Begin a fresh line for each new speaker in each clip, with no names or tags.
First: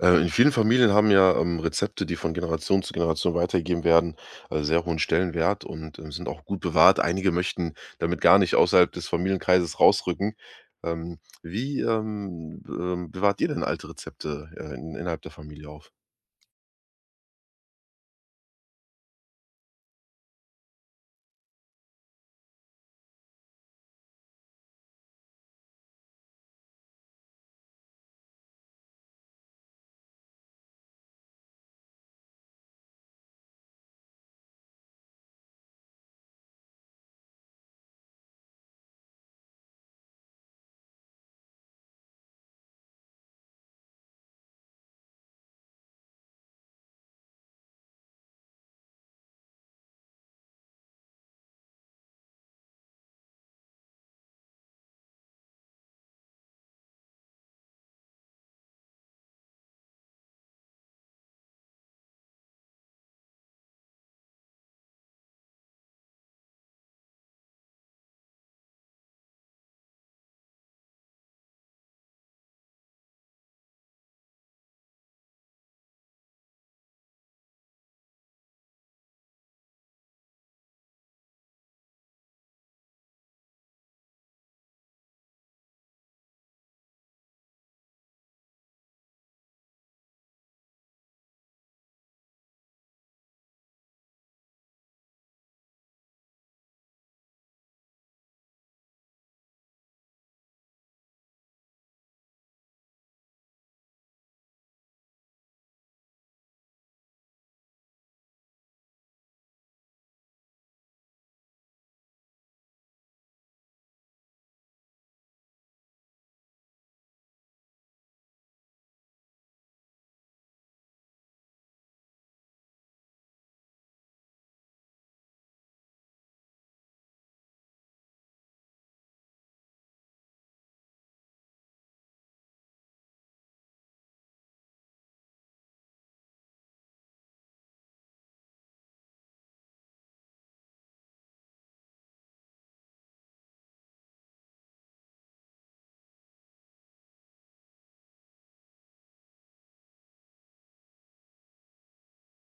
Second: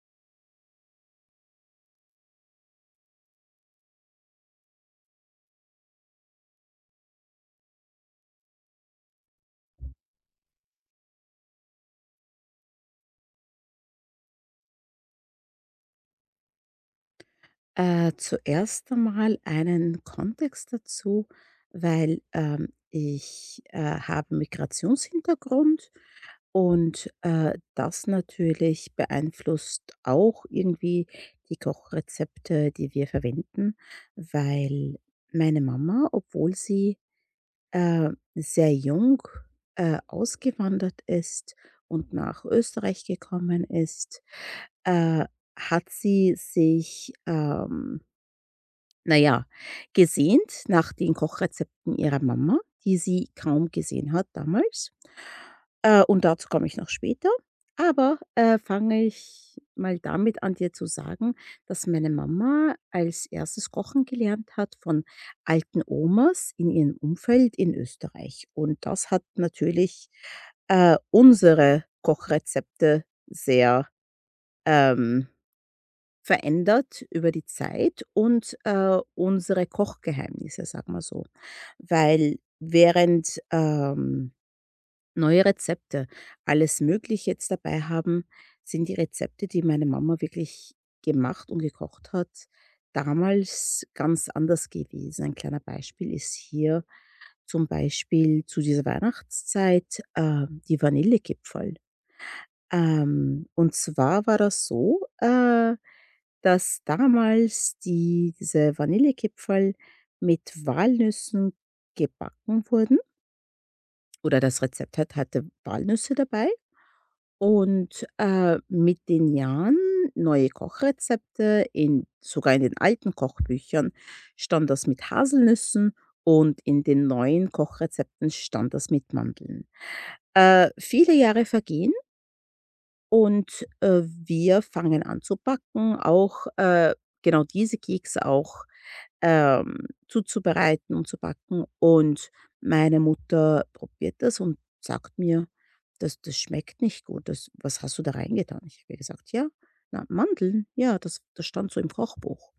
In vielen Familien haben Rezepte, die von Generation zu Generation weitergegeben werden, sehr hohen Stellenwert und, sind auch gut bewahrt. Einige möchten damit gar nicht außerhalb des Familienkreises rausrücken. Wie bewahrt ihr denn alte Rezepte, in innerhalb der Familie auf?
Zuerst einmal einen Kontext dazu, weil ich habe Migrationshintergrund und das natürlich beeinflusst auch irgendwie die Kochrezepte, die wir verwenden, weil meine Mama, obwohl sie sehr jung ausgewandert ist und nach Österreich gekommen ist, äh, hat sie sich, na ja, gesehnt nach den Kochrezepten ihrer Mama, die sie kaum gesehen hat damals. Und dazu komme ich noch später. Aber, fange ich mal damit an, dir zu sagen, dass meine Mama als erstes Kochen gelernt hat von alten Omas in ihrem Umfeld in Österreich. Und das hat natürlich, unsere Kochrezepte sehr, ähm verändert über die Zeit und, unsere Kochgeheimnisse, sag mal so. Weil während, neue Rezepte alles Mögliche jetzt dabei haben, sind die Rezepte, die meine Mama wirklich gemacht und gekocht hat, damals ganz anders gewesen. Ein kleiner Beispiel ist hier zum Beispiel zu dieser Weihnachtszeit, die Vanillekipferl. Und zwar war das so, dass damals diese Vanillekipferl mit Walnüssen gebacken wurden oder das Rezept hatte Walnüsse dabei. Und, mit den Jahren neue Kochrezepte in sogar in den alten Kochbüchern stand das mit Haselnüssen und in den neuen Kochrezepten stand das mit Mandeln. Viele Jahre vergehen und, wir fangen an zu backen, auch, genau diese Kekse auch, zuzubereiten und zu backen. Und meine Mutter probiert das und sagt mir: „Das schmeckt nicht gut. Das was hast du da reingetan?“ Ich habe ihr gesagt: „Ja, na, Mandeln. Ja, das stand so im Kochbuch.“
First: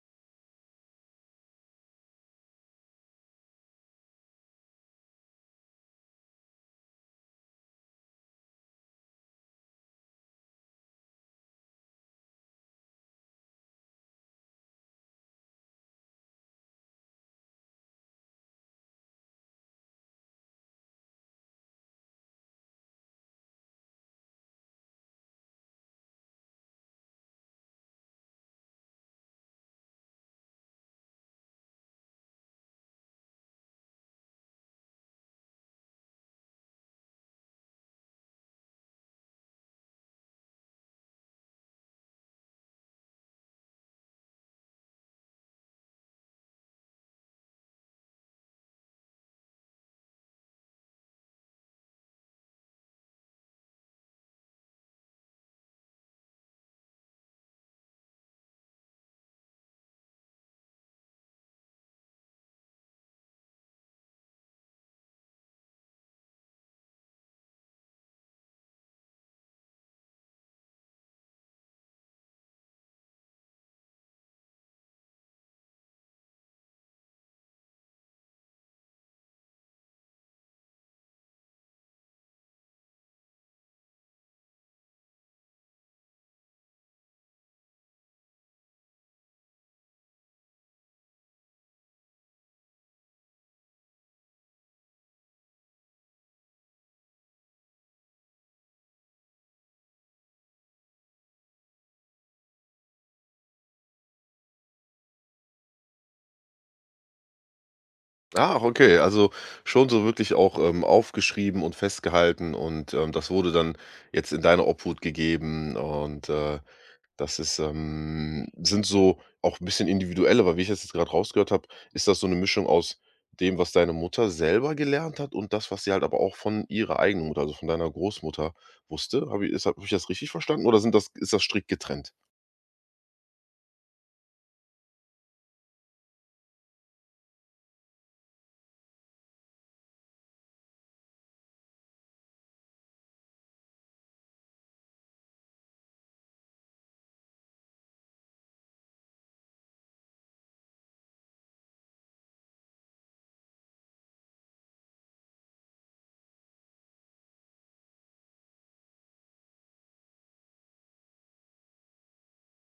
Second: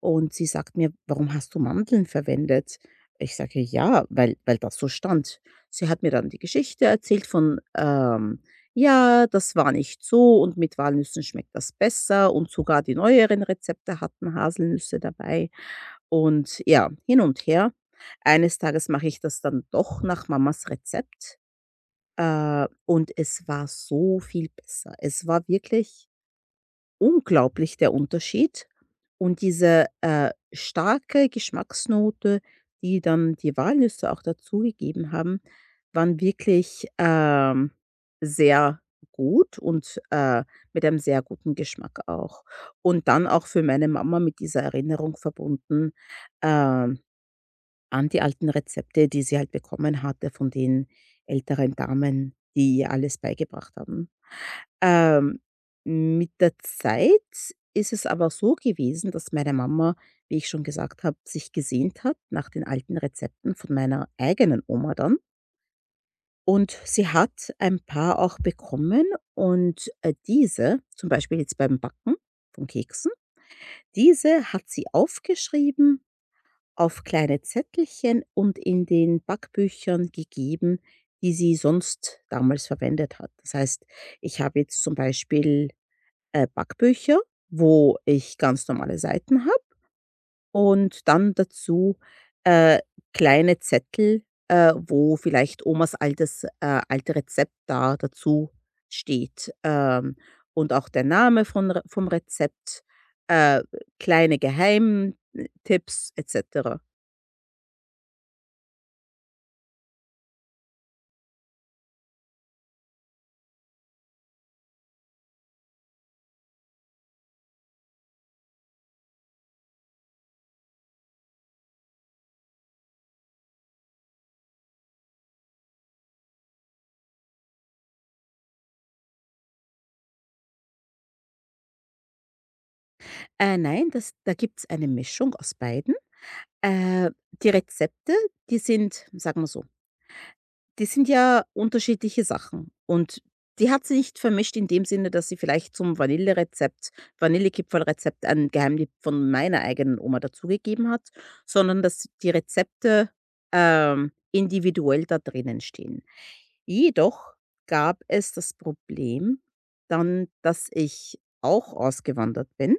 Und sie sagt mir: „Warum hast du Mandeln verwendet?“ Ich sage: „Ja, weil das so stand.“ Sie hat mir dann die Geschichte erzählt von, ja, das war nicht so und mit Walnüssen schmeckt das besser und sogar die neueren Rezepte hatten Haselnüsse dabei und ja, hin und her. Eines Tages mache ich das dann doch nach Mamas Rezept, und es war so viel besser. Es war wirklich unglaublich der Unterschied und diese, starke Geschmacksnote, die dann die Walnüsse auch dazugegeben haben, waren wirklich, sehr gut und, mit einem sehr guten Geschmack auch. Und dann auch für meine Mama mit dieser Erinnerung verbunden, ähm, an die alten Rezepte, die sie halt bekommen hatte von den älteren Damen, die ihr alles beigebracht haben. Ähm, mit der Zeit ist es aber so gewesen, dass meine Mama, wie ich schon gesagt habe, sich gesehnt hat nach den alten Rezepten von meiner eigenen Oma dann. Und sie hat ein paar auch bekommen und, diese zum Beispiel jetzt beim Backen von Keksen, diese hat sie aufgeschrieben auf kleine Zettelchen und in den Backbüchern gegeben, die sie sonst damals verwendet hat. Das heißt, ich habe jetzt zum Beispiel Backbücher, wo ich ganz normale Seiten habe und dann dazu, äh, kleine Zettel, wo vielleicht Omas alte Rezept da dazu steht, und auch der Name von Re vom Rezept, äh, kleine Geheimtipps et cetera.
Ach, okay, also schon so wirklich auch, aufgeschrieben und festgehalten und, das wurde dann jetzt in deine Obhut gegeben und, das ist, sind so auch ein bisschen individuell, aber wie ich das jetzt gerade rausgehört habe, ist das so eine Mischung aus dem, was deine Mutter selber gelernt hat und das, was sie halt aber auch von ihrer eigenen Mutter, also von deiner Großmutter wusste. Habe ich das richtig verstanden oder sind das ist das strikt getrennt?
Nein, das da gibt's eine Mischung aus beiden. Äh, Die Rezepte, die sind, sagen wir so. Die sind ja unterschiedliche Sachen und die hat sie nicht vermischt in dem Sinne, dass sie vielleicht zum Vanillerezept Vanillekipferlrezept einen Geheimtipp von meiner eigenen Oma dazugegeben hat, sondern dass die Rezepte, individuell da drinnen stehen. Jedoch gab es das Problem dann, dass ich auch ausgewandert bin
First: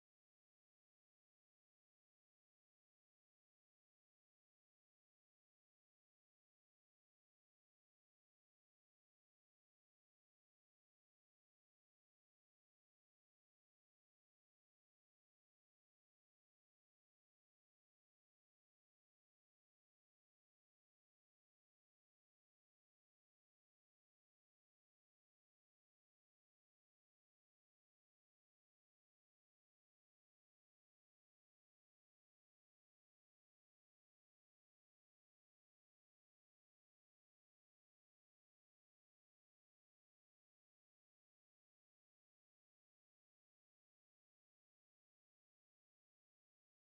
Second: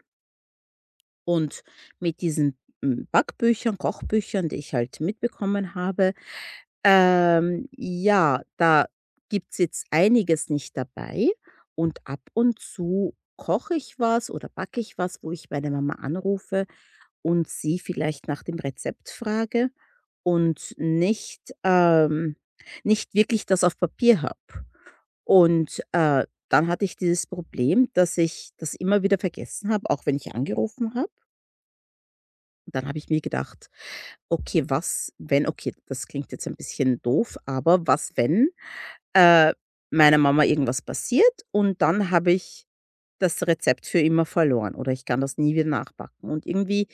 und mit diesen Backbüchern, Kochbüchern, die ich halt mitbekommen habe, ja, da gibt's jetzt einiges nicht dabei und ab und zu koche ich was oder backe ich was, wo ich meine Mama anrufe und sie vielleicht nach dem Rezept frage und nicht wirklich das auf Papier habe. Und, dann hatte ich dieses Problem, dass ich das immer wieder vergessen habe, auch wenn ich angerufen habe. Und dann habe ich mir gedacht: „Okay, was, wenn,“ okay, das klingt jetzt ein bisschen doof, aber was, wenn äh, meiner Mama irgendwas passiert und dann habe ich das Rezept für immer verloren oder ich kann das nie wieder nachbacken. Und irgendwie,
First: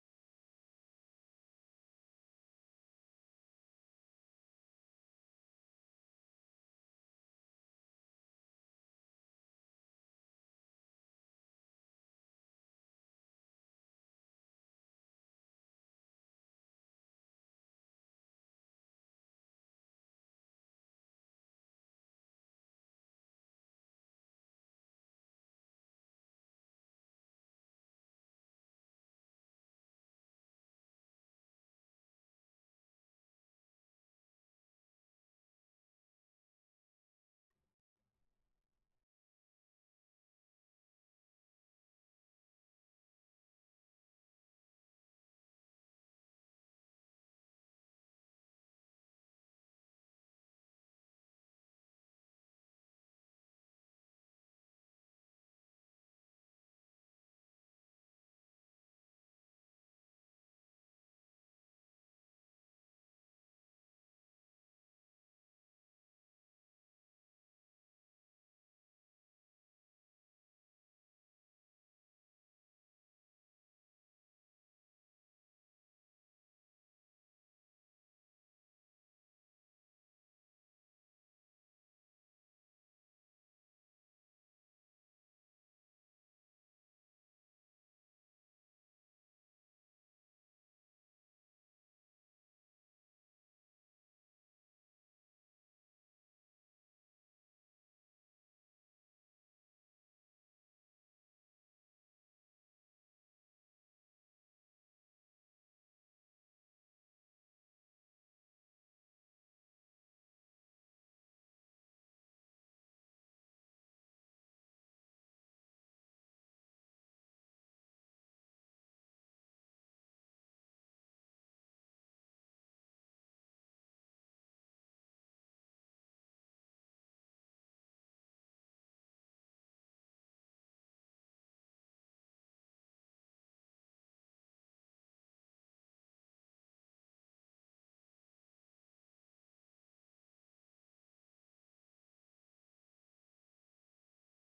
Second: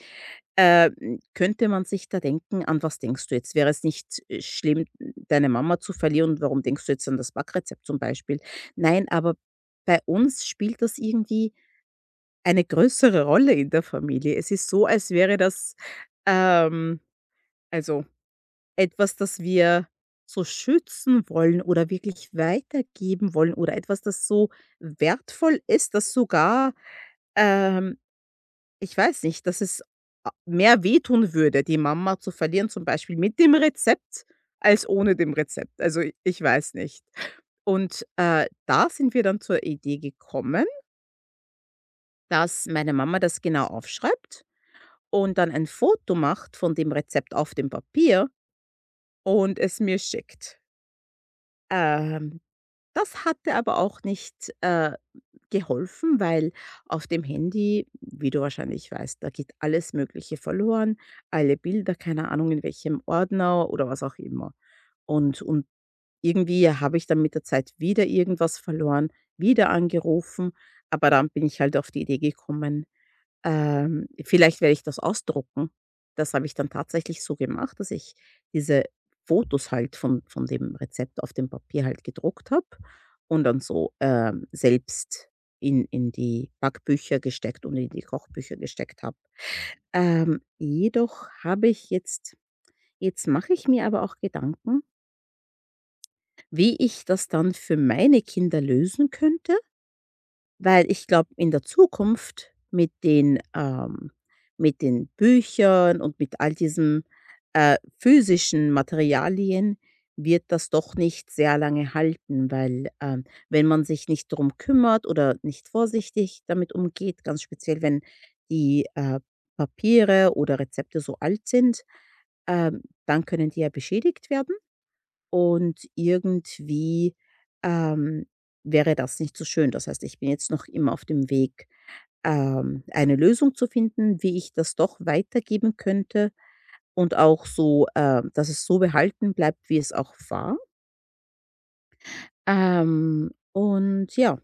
könnte man sich da denken: „An was denkst du jetzt? Wäre es nicht, schlimm, deine Mama zu verlieren und warum denkst du jetzt an das Backrezept zum Beispiel?“ Nein, aber bei uns spielt das irgendwie eine größere Rolle in der Familie. Es ist so, als wäre das, ähm also etwas, das wir so schützen wollen oder wirklich weitergeben wollen oder etwas, das so wertvoll ist, dass sogar, ähm, ich weiß nicht, dass es a mehr wehtun würde, die Mama zu verlieren, zum Beispiel mit dem Rezept, als ohne dem Rezept. Also, ich weiß nicht. Und, da sind wir dann zur Idee gekommen, dass meine Mama das genau aufschreibt und dann ein Foto macht von dem Rezept auf dem Papier und es mir schickt. Ähm Das hatte aber auch nicht, geholfen, weil auf dem Handy, wie du wahrscheinlich weißt, da geht alles Mögliche verloren, alle Bilder, keine Ahnung in welchem Ordner oder was auch immer. Und irgendwie habe ich dann mit der Zeit wieder irgendwas verloren, wieder angerufen, aber dann bin ich halt auf die Idee gekommen, vielleicht werde ich das ausdrucken. Das habe ich dann tatsächlich so gemacht, dass ich diese Fotos halt von dem Rezept auf dem Papier halt gedruckt habe und dann so, selbst in die Backbücher gesteckt und in die Kochbücher gesteckt habe. Jedoch habe ich jetzt jetzt mache ich mir aber auch Gedanken, wie ich das dann für meine Kinder lösen könnte. Weil ich glaube, in der Zukunft mit den Büchern und mit all diesen, physischen Materialien wird das doch nicht sehr lange halten, weil, wenn man sich nicht darum kümmert oder nicht vorsichtig damit umgeht, ganz speziell, wenn die, Papiere oder Rezepte so alt sind, dann können die ja beschädigt werden. Und irgendwie, ähm, wäre das nicht so schön. Das heißt, ich bin jetzt noch immer auf dem Weg, eine Lösung zu finden, wie ich das doch weitergeben könnte und auch so, dass es so behalten bleibt, wie es auch war. Ähm, und ja,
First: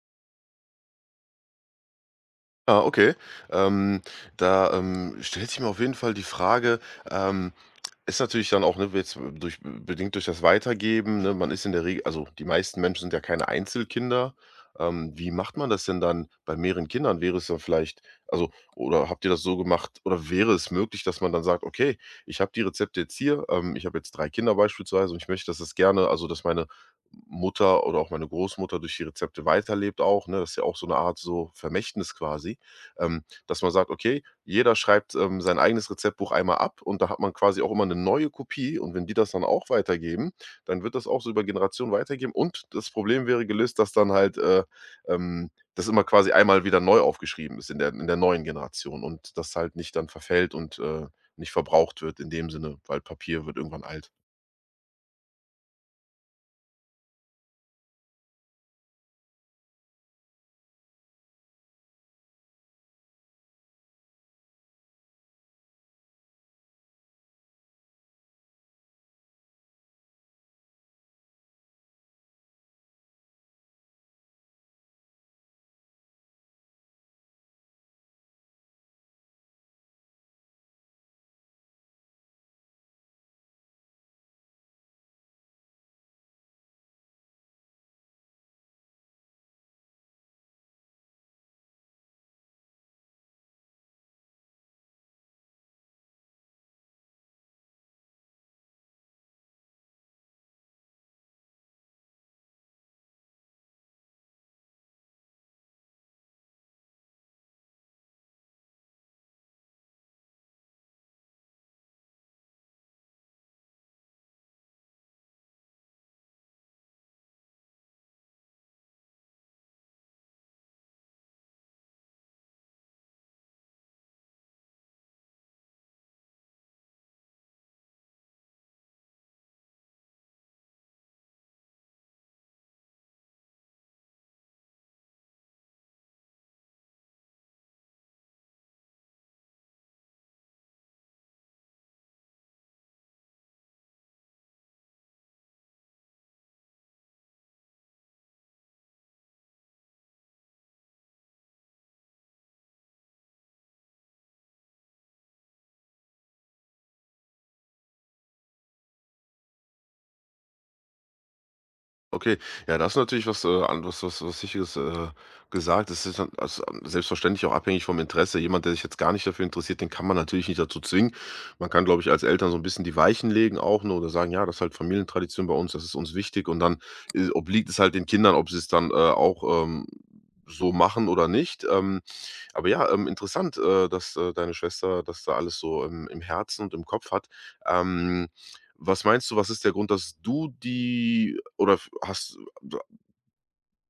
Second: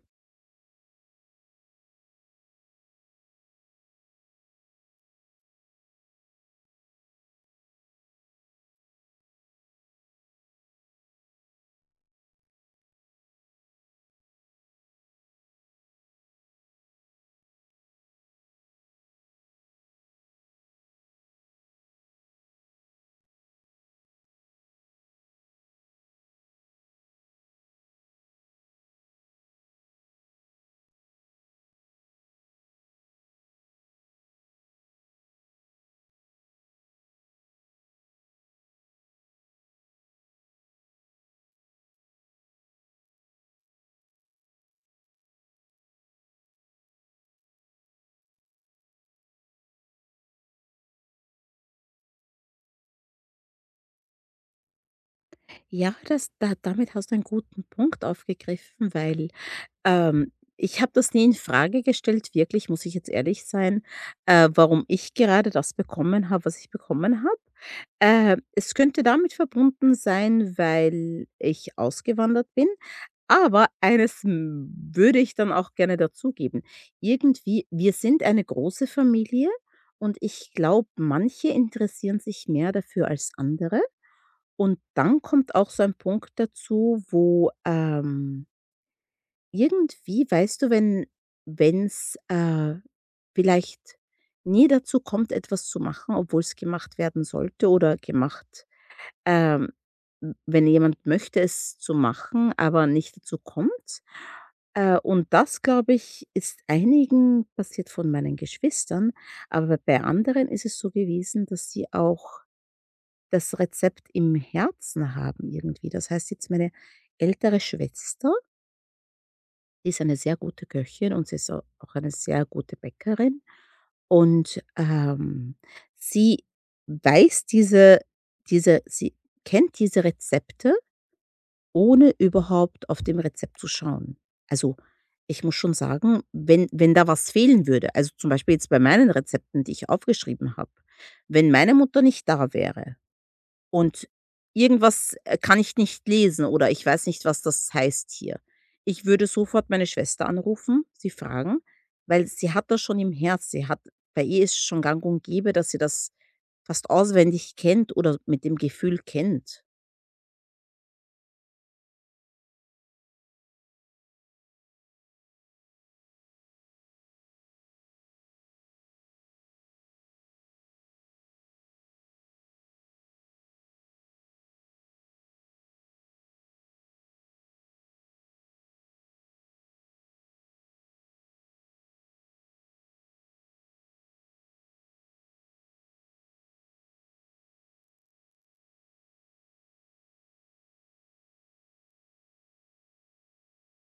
Ah, okay. Ähm, Da, stellt sich mir auf jeden Fall die Frage, ähm ist natürlich dann auch, ne, jetzt durch bedingt durch das Weitergeben, ne? Man ist in der Regel, also, die meisten Menschen sind ja keine Einzelkinder. Wie macht man das denn dann bei mehreren Kindern? Wäre es dann vielleicht, also, oder habt ihr das so gemacht oder wäre es möglich, dass man dann sagt: „Okay, ich habe die Rezepte jetzt hier. Ich habe jetzt 3 Kinder beispielsweise und ich möchte, dass das gerne, also, dass meine Mutter oder auch meine Großmutter durch die Rezepte weiterlebt auch“, ne? Das ist ja auch so eine Art so Vermächtnis quasi, dass man sagt: „Okay, jeder schreibt, sein eigenes Rezeptbuch einmal ab und da hat man quasi auch immer eine neue Kopie und wenn die das dann auch weitergeben, dann wird das auch so über Generationen weitergeben und das Problem wäre gelöst, dass dann halt, das immer quasi einmal wieder neu aufgeschrieben ist in der neuen Generation und das halt nicht dann verfällt und, nicht verbraucht wird in dem Sinne, weil Papier wird irgendwann alt.
ja, das da damit hast du einen guten Punkt aufgegriffen, weil Ähm, ich habe das nie in Frage gestellt, wirklich, muss ich jetzt ehrlich sein, warum ich gerade das bekommen habe, was ich bekommen habe. Es könnte damit verbunden sein, weil ich ausgewandert bin. Aber eines würde ich dann auch gerne dazugeben. Irgendwie, wir sind eine große Familie und ich glaube, manche interessieren sich mehr dafür als andere. Und dann kommt auch so ein Punkt dazu, wo irgendwie, weißt du, wenn wenn's, vielleicht nie dazu kommt, etwas zu machen, obwohl es gemacht werden sollte oder gemacht, ähm, w wenn jemand möchte, es zu machen, aber nicht dazu kommt. Und das, glaube ich, ist einigen passiert von meinen Geschwistern, aber bei anderen ist es so gewesen, dass sie auch das Rezept im Herzen haben irgendwie. Das heißt jetzt meine ältere Schwester, die ist eine sehr gute Köchin und sie ist au auch eine sehr gute Bäckerin. Und, sie weiß diese diese sie kennt diese Rezepte, ohne überhaupt auf dem Rezept zu schauen. Also, ich muss schon sagen, wenn da was fehlen würde, also, zum Beispiel jetzt bei meinen Rezepten, die ich aufgeschrieben habe, wenn meine Mutter nicht da wäre und irgendwas, kann ich nicht lesen oder ich weiß nicht, was das heißt hier. Ich würde sofort meine Schwester anrufen, sie fragen, weil sie hat das schon im Herz. Sie hat Bei ihr ist schon gang und gäbe, dass sie das fast auswendig kennt oder mit dem Gefühl kennt.
Okay, ja, das ist natürlich was, an was sicheres gesagt. Das ist dann, also, selbstverständlich auch abhängig vom Interesse. Jemand, der sich jetzt gar nicht dafür interessiert, den kann man natürlich nicht dazu zwingen. Man kann, glaube ich, als Eltern so ein bisschen die Weichen legen auch, ne, oder sagen: „Ja, das ist halt Familientradition bei uns, das ist uns wichtig.“ Und dann, obliegt es halt den Kindern, ob sie es dann, auch, so machen oder nicht. Aber ja, interessant, dass, deine Schwester das da alles so im Herzen und im Kopf hat. Ähm, Was meinst du, was ist der Grund, dass du die oder f hast äh,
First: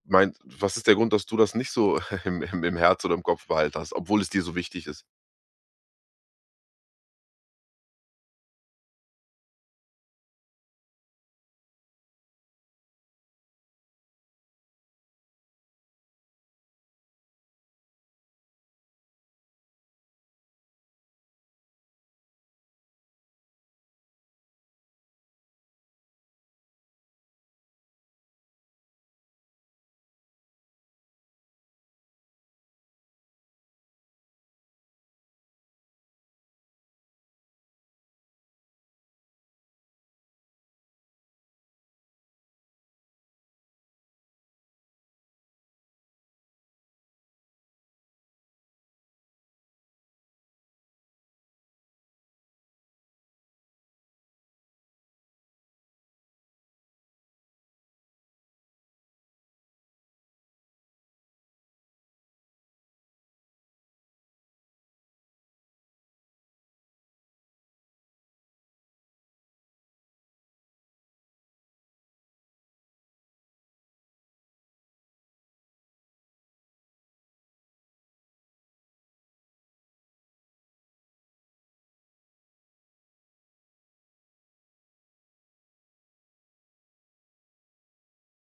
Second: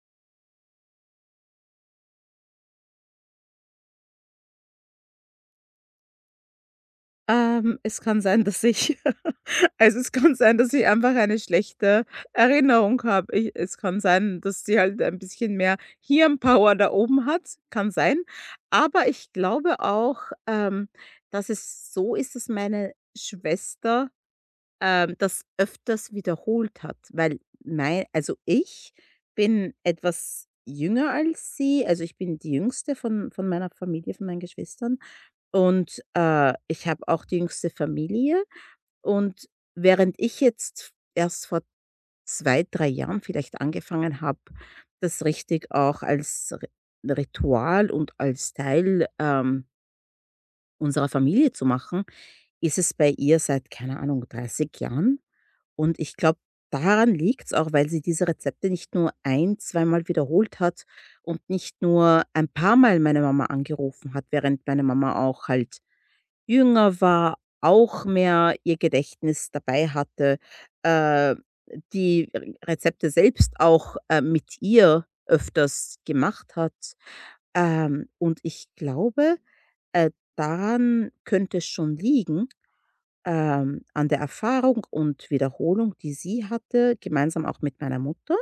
meint was ist der Grund, dass du das nicht so im Herz oder im Kopf behalten hast, obwohl es dir so wichtig ist?
Es kann sein, dass ich also, es kann sein, dass ich einfach eine schlechte Erinnerung habe. Ich Es kann sein, dass sie halt ein bisschen mehr Hirnpower da oben hat, kann sein. Aber ich glaube auch, dass es so ist, dass meine Schwester das öfters wiederholt hat, weil mei also ich bin etwas jünger als sie, also ich bin die Jüngste von meiner Familie, von meinen Geschwistern und, ich habe auch die jüngste Familie und während ich jetzt erst vor 2, 3 Jahren vielleicht angefangen habe, das richtig auch als Ri Ritual und als Teil, unserer Familie zu machen, ist es bei ihr seit, keine Ahnung, 30 Jahren? Und ich glaube, daran liegt's auch, weil sie diese Rezepte nicht nur ein zweimal wiederholt hat und nicht nur ein paar Mal meine Mama angerufen hat, während meine Mama auch halt jünger war, auch mehr ihr Gedächtnis dabei hatte, äh, die Rezepte selbst auch, mit ihr öfters gemacht hat. Und ich glaube, daran könnte es schon liegen, an der Erfahrung und Wiederholung, die sie hatte, gemeinsam auch mit meiner Mutter.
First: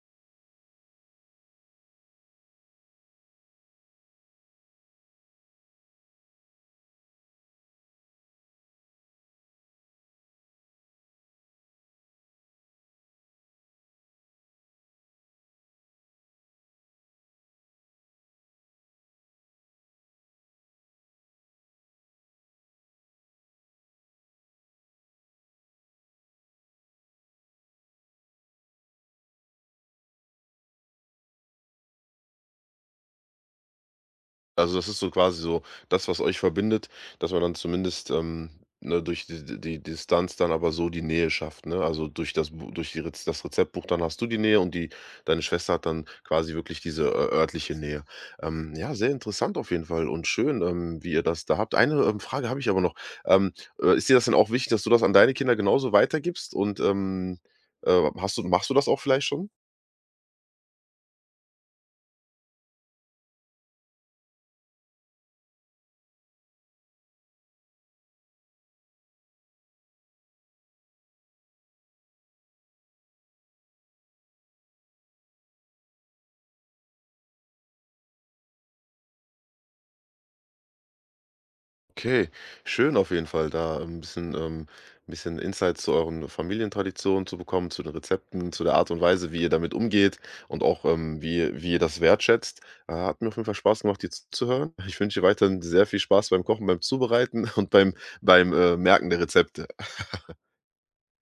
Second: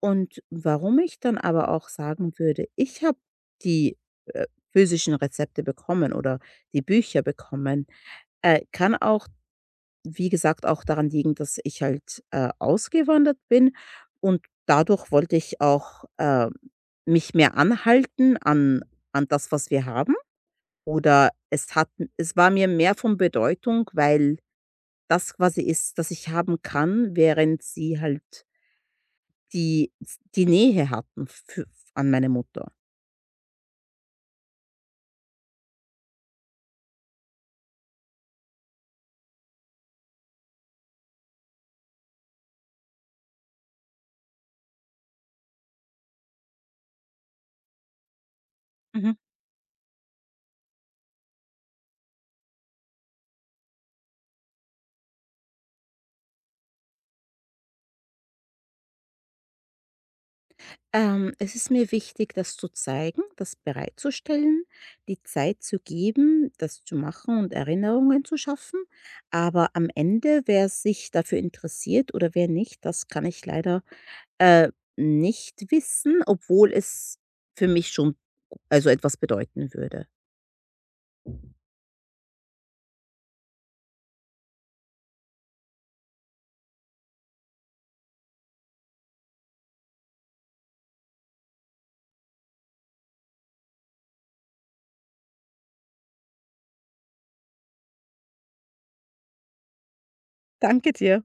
Und warum ich dann aber auch sagen würde, ich habe die äh, physischen Rezepte bekommen oder die Bücher bekommen, kann auch, wie gesagt, auch daran liegen, dass ich halt ausgewandert bin und dadurch wollte ich auch mich mehr anhalten an, an das, was wir haben. Oder es, hat, es war mir mehr von Bedeutung, weil das quasi ist, das ich haben kann, während sie halt die die Nähe hatten fü an meine Mutter.
Also, das ist so quasi so das, was euch verbindet, dass man dann zumindest, ne, durch die Distanz dann aber so die Nähe schafft, ne? Also, durch das Bu durch die Rezeptbuch, dann hast du die Nähe und die deine Schwester hat dann quasi wirklich diese ö örtliche Nähe. Ja, sehr
Mhm.
interessant auf jeden Fall und schön, wie ihr das da habt. Eine, Frage habe ich aber noch. Ähm, Ist dir das denn auch wichtig, dass du das an deine Kinder genauso weitergibst und, hast du machst du das auch vielleicht schon?
Es ist mir wichtig, das zu zeigen, das bereitzustellen, die Zeit zu geben, das zu machen und Erinnerungen zu schaffen. Aber am Ende, wer sich dafür interessiert oder wer nicht, das kann ich leider, äh, nicht wissen, obwohl es für mich schon also etwas bedeuten würde.
Okay, schön auf jeden Fall, da ein bisschen Insights zu euren Familientraditionen zu bekommen, zu den Rezepten, zu der Art und Weise, wie ihr damit umgeht und auch, wie ihr das wertschätzt. Hat mir auf jeden Fall Spaß gemacht, dir zuzuhören. Ich wünsche dir weiterhin sehr viel Spaß beim Kochen, beim Zubereiten und beim, Merken der Rezepte.
Danke dir.